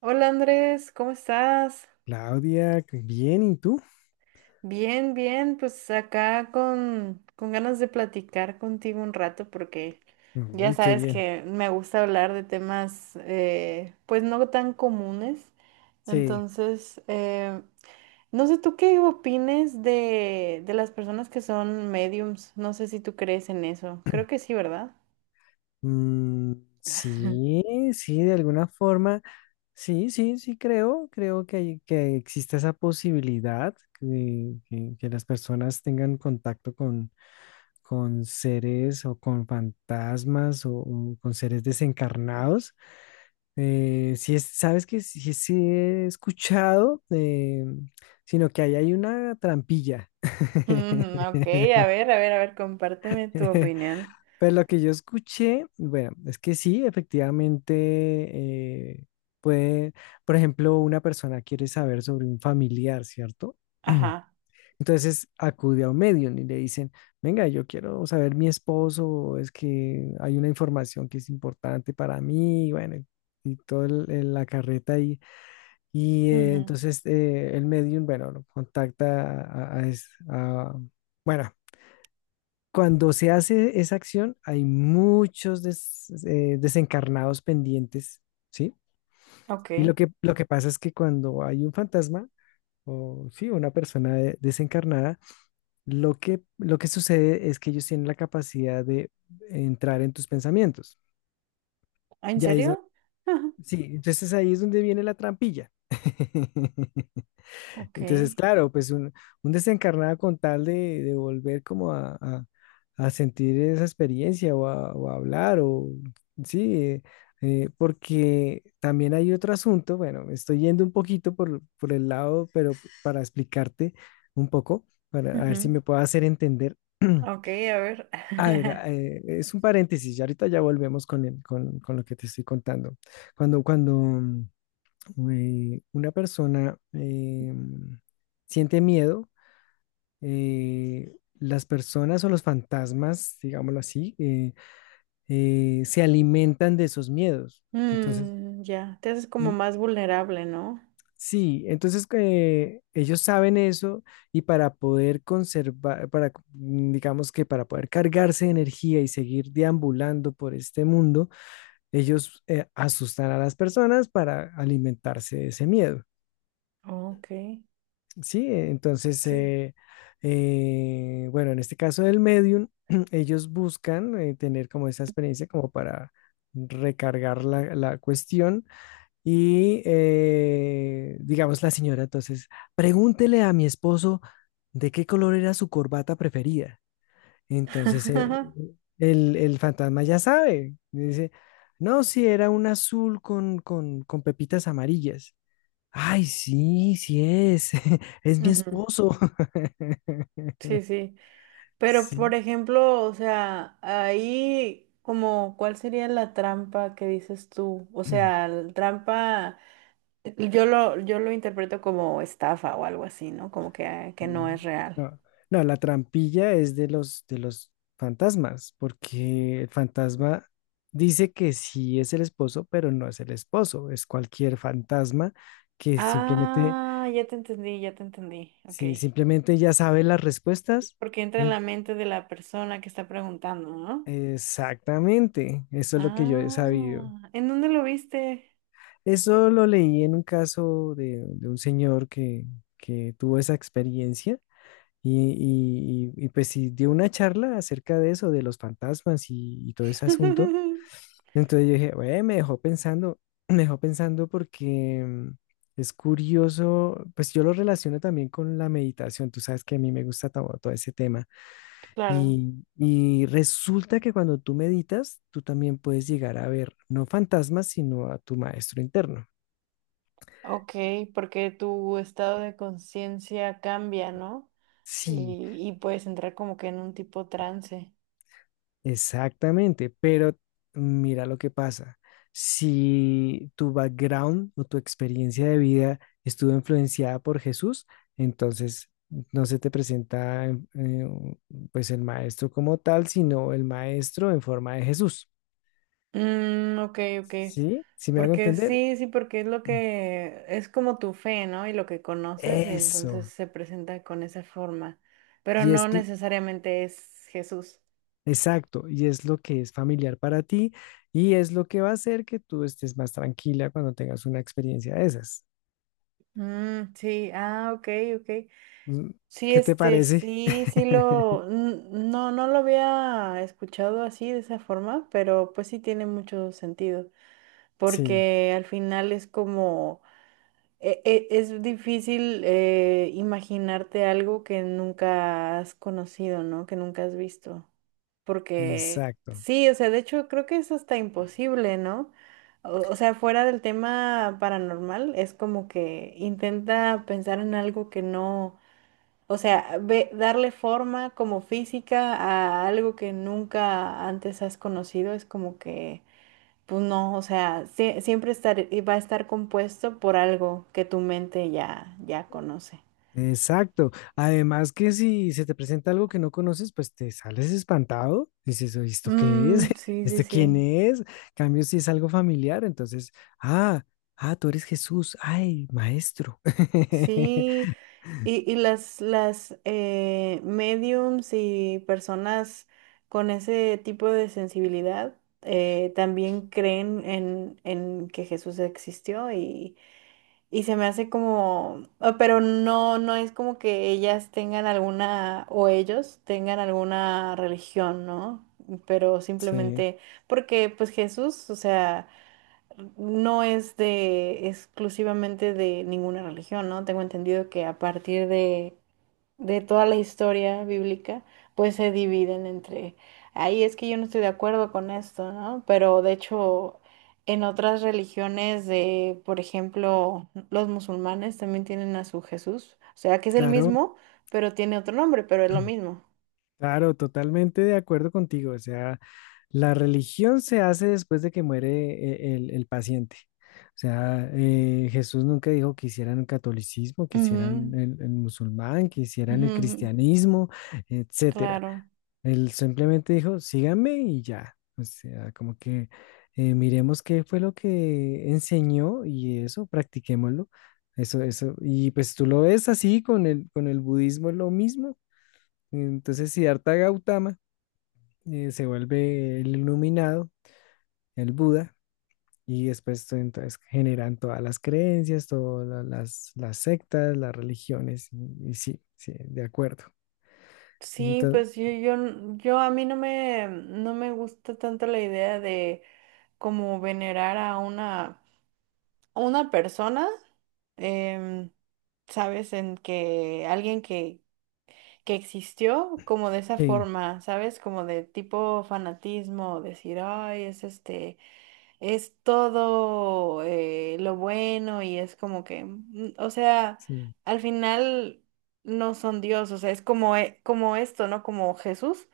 Hola Andrés, ¿cómo estás? Claudia, qué bien, ¿y tú? Bien, bien, pues acá con ganas de platicar contigo un rato porque ya Uy, qué sabes bien. que me gusta hablar de temas pues no tan comunes. Sí. Entonces, eh, no sé tú qué opines de las personas que son mediums. No sé si tú crees en eso. Creo que sí, ¿verdad? Mm, sí, sí, de alguna forma, sí, sí, sí, creo, que existe esa posibilidad que las personas tengan contacto con seres o con fantasmas o con seres desencarnados. Sí, sabes que sí, sí he escuchado, sino que ahí hay una trampilla. Ujú. Ok, a ver, a ver, a ver, compárteme tu opinión. Pero lo que yo escuché, bueno, es que sí, efectivamente, eh, puede, por ejemplo, una persona quiere saber sobre un familiar, ¿cierto? Ajá. Entonces acude a un medium y le dicen, venga, yo quiero saber mi esposo, es que hay una información que es importante para mí, y bueno, y toda la carreta ahí. Y eh, Ujú. entonces eh, el medium, bueno, lo contacta bueno, cuando se hace esa acción, hay muchos desencarnados pendientes, ¿sí? Ok. Y lo que pasa es que cuando hay un fantasma, o sí, una persona desencarnada, lo que sucede es que ellos tienen la capacidad de entrar en tus pensamientos. Ah, ¿en Y ahí es do- serio? sí, entonces ahí es donde viene la trampilla. Ok. Entonces, claro, un desencarnado con tal de volver como a sentir esa experiencia o a hablar o sí, porque también hay otro asunto, bueno, me estoy yendo un poquito por el lado, pero para explicarte un poco, para a ver si Ujú. me puedo hacer entender. Ok, a ver. A ver, es un paréntesis, y ahorita ya volvemos con lo que te estoy contando. Cuando una persona siente miedo, las personas o los fantasmas, digámoslo así, se alimentan de esos miedos. Entonces, Mm, ya, te haces como mm, más vulnerable, ¿no? sí, entonces ellos saben eso y para poder conservar, para, digamos que para poder cargarse de energía y seguir deambulando por este mundo, ellos asustan a las personas para alimentarse de ese miedo. Ok, Sí, entonces, sí. eh, eh, bueno, en este caso del medium, ellos buscan tener como esa experiencia como para recargar la cuestión y, digamos, la señora, entonces, pregúntele a mi esposo de qué color era su corbata preferida. Entonces, el fantasma ya sabe, dice, no, si era un azul con pepitas amarillas. Ay, sí, sí es. Es mi Ujú. esposo. Sí, sí. Pero, por Sí. ejemplo, o sea, ahí como, ¿cuál sería la trampa que dices tú? O sea, la trampa, yo lo interpreto como estafa o algo así, ¿no? Como que no Mm, es real. no, no, la trampilla es de los fantasmas, porque el fantasma dice que sí es el esposo, pero no es el esposo, es cualquier fantasma que simplemente, Ah, ya te entendí, ya te entendí. Ok. sí simplemente ya sabe las respuestas. Porque entra en la En- mente de la persona que está preguntando, ¿no? Exactamente, eso es lo que yo he sabido. Ah, ¿en dónde lo viste? Eso lo leí en un caso de un señor que tuvo esa experiencia y, y pues sí dio una charla acerca de eso, de los fantasmas y todo ese asunto. Entonces yo dije, "Güey, me dejó pensando, me dejó pensando porque es curioso, pues yo lo relaciono también con la meditación, tú sabes que a mí me gusta todo, todo ese tema Claro, y resulta que cuando tú meditas, tú también puedes llegar a ver no fantasmas, sino a tu maestro interno. ok, porque tu estado de conciencia cambia, ¿no? Sí. Y puedes entrar como que en un tipo trance. Exactamente, pero mira lo que pasa. Si tu background o tu experiencia de vida estuvo influenciada por Jesús, entonces no se te presenta pues el maestro como tal, sino el maestro en forma de Jesús. Mm, ok, ok. ¿Sí? ¿Sí me hago Porque entender? sí, sí, porque es lo que es como tu fe, ¿no? Y lo que conoces, y entonces Eso. se presenta con esa forma. Pero Y es no l- necesariamente es Jesús. exacto, y es lo que es familiar para ti y es lo que va a hacer que tú estés más tranquila cuando tengas una experiencia de esas. Mm, sí, ah, ok, ok. Mm, Sí, ¿qué te este, parece? sí, sí lo, n- no, no lo había escuchado así de esa forma, pero pues sí tiene mucho sentido, Sí, porque al final es como, es difícil imaginarte algo que nunca has conocido, ¿no? Que nunca has visto, porque exacto, sí, o sea, de hecho creo que es hasta imposible, ¿no? O sea, fuera del tema paranormal, es como que intenta pensar en algo que no, o sea, darle forma como física a algo que nunca antes has conocido es como que, pues no, o sea, siempre estar, y va a estar compuesto por algo que tu mente ya conoce. exacto. Además que si se te presenta algo que no conoces, pues te sales espantado. Dices, "Oye, ¿esto qué es? Mm, sí, sí, ¿Esto quién sí. es?" En cambio si es algo familiar, entonces, ah, ah, tú eres Jesús, ay, maestro. Sí, y las mediums y personas con ese tipo de sensibilidad también creen en que Jesús existió. Y se me hace como, ah, pero no, no es como que ellas tengan alguna, o ellos tengan alguna religión, ¿no? Pero Sí, simplemente, porque pues Jesús, o sea, no es de exclusivamente de ninguna religión, ¿no? Tengo entendido que a partir de toda la historia bíblica, pues se dividen entre, ahí es que yo no estoy de acuerdo con esto, ¿no? Pero de hecho, en otras religiones de, por ejemplo, los musulmanes también tienen a su Jesús, o sea, que es el claro, mismo, pero tiene otro nombre, pero es lo mismo. claro, totalmente de acuerdo contigo. O sea, la religión se hace después de que muere el paciente. O sea, Jesús nunca dijo que hicieran el catolicismo, que hicieran Ujú, el musulmán, que hicieran ujú, el ujú. cristianismo, etcétera. Claro. Él simplemente dijo, síganme y ya. O sea, como que miremos qué fue lo que enseñó y eso, practiquémoslo. Eso, eso. Y pues tú lo ves así con el budismo, es lo mismo. Entonces, si Siddhartha Gautama se vuelve el iluminado, el Buda, y entonces generan todas las creencias, todas las sectas, las religiones, y sí, sí, de acuerdo. Sí, Entonces, pues yo a mí no me, no me gusta tanto la idea de como venerar a una persona, em, ¿sabes? En que alguien que existió como de esa sí, forma, ¿sabes? Como de tipo fanatismo, decir, ay, es este, es todo lo bueno y es como que, mm, o sea, sí, al final no son Dios, o sea, es como, como esto, ¿no? Como Jesús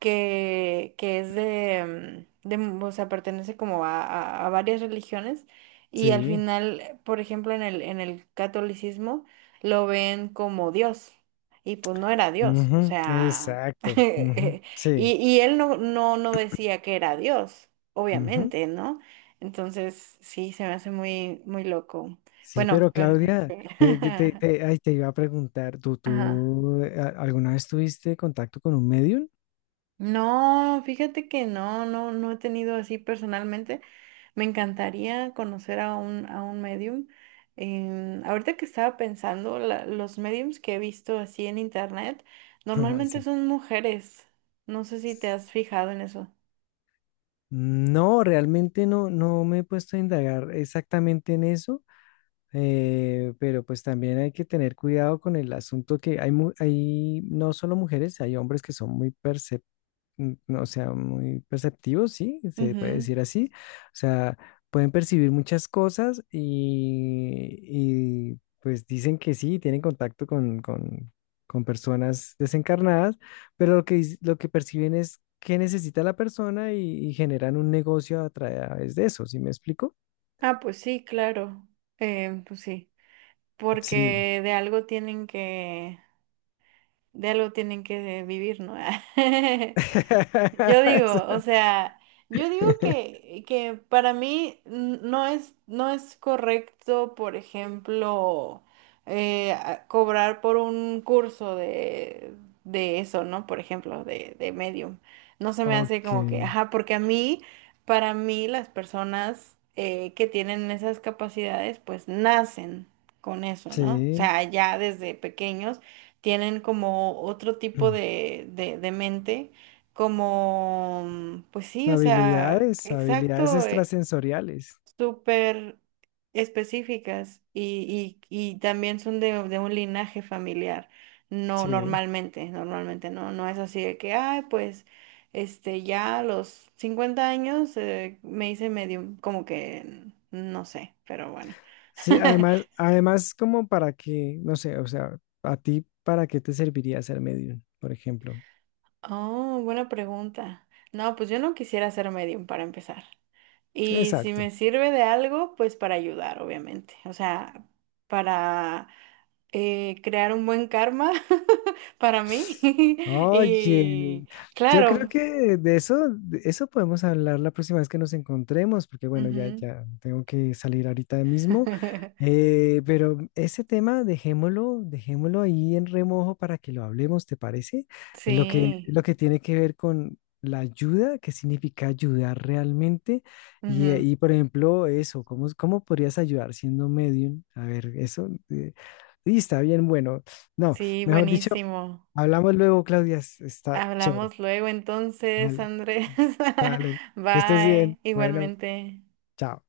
que es de, mm, o sea, pertenece como a, a varias religiones y al sí, final, por ejemplo, en el catolicismo lo ven como Dios y pues no era Dios, o ujú, sea, exacto, y, y él no, no, no decía que era Dios, ujú. obviamente, ¿no? Entonces, sí, se me hace muy, muy loco. Sí, Bueno, pero pero... Claudia, sí. Que te, ay, te iba a preguntar, ¿tú, Ajá. tú alguna vez tuviste contacto con un medium? No, fíjate que no, no, no he tenido así personalmente. Me encantaría conocer a un medium. Em, ahorita que estaba pensando, los mediums que he visto así en internet normalmente Sí. son mujeres. No sé si te has fijado en eso. No, realmente no, no me he puesto a indagar exactamente en eso. Pero pues también hay que tener cuidado con el asunto que hay, hay no solo mujeres, hay hombres que son muy no, o sea, muy perceptivos, sí, se puede Ujú. decir así. O sea, pueden percibir muchas cosas y, pues dicen que sí, tienen contacto con personas desencarnadas, pero lo que perciben es qué necesita la persona y generan un negocio a través de eso, ¿sí me explico? Ah, pues sí, claro. Em, pues sí, Sí. porque de algo tienen que vivir, ¿no? Yo digo, o sea, yo digo que para mí no es, no es correcto, por ejemplo, cobrar por un curso de eso, ¿no? Por ejemplo, de Medium. No se me hace Ok, como que, ajá, porque a mí, para mí, las personas que tienen esas capacidades, pues nacen con eso, ¿no? O sí. sea, ya desde pequeños tienen como otro tipo Mm. De mente como, mm, pues sí, o sea, Habilidades, habilidades exacto, extrasensoriales. súper específicas y también son de un linaje familiar. No, Sí. normalmente, normalmente no, no es así de que, ay, pues, este, ya a los 50 años me hice medio, como que, mm, no sé, pero bueno. Sí, además, además como para que, no sé, o sea, a ti, ¿para qué te serviría ser medium, por ejemplo? Oh, buena pregunta. No, pues yo no quisiera ser medium para empezar. Y si Exacto. me sirve de algo, pues para ayudar, obviamente. O sea, para crear un buen karma para mí. Oye, Y yo creo claro. que de eso podemos hablar la próxima vez que nos encontremos, porque bueno, ya, Ujú. ya tengo que salir ahorita mismo. Pero ese tema dejémoslo, dejémoslo ahí en remojo para que lo hablemos, ¿te parece? Sí. Lo que tiene que ver con la ayuda, qué significa ayudar realmente. Ujú. Y, por ejemplo, eso, ¿cómo, cómo podrías ayudar siendo medium? A ver, eso. Y está bien, bueno. No, Sí, mejor dicho. buenísimo. Hablamos luego, Claudia. Está chévere. Hablamos luego entonces, Vale. Andrés. Vale. Estés bien. Bye. Bueno, Igualmente. chao.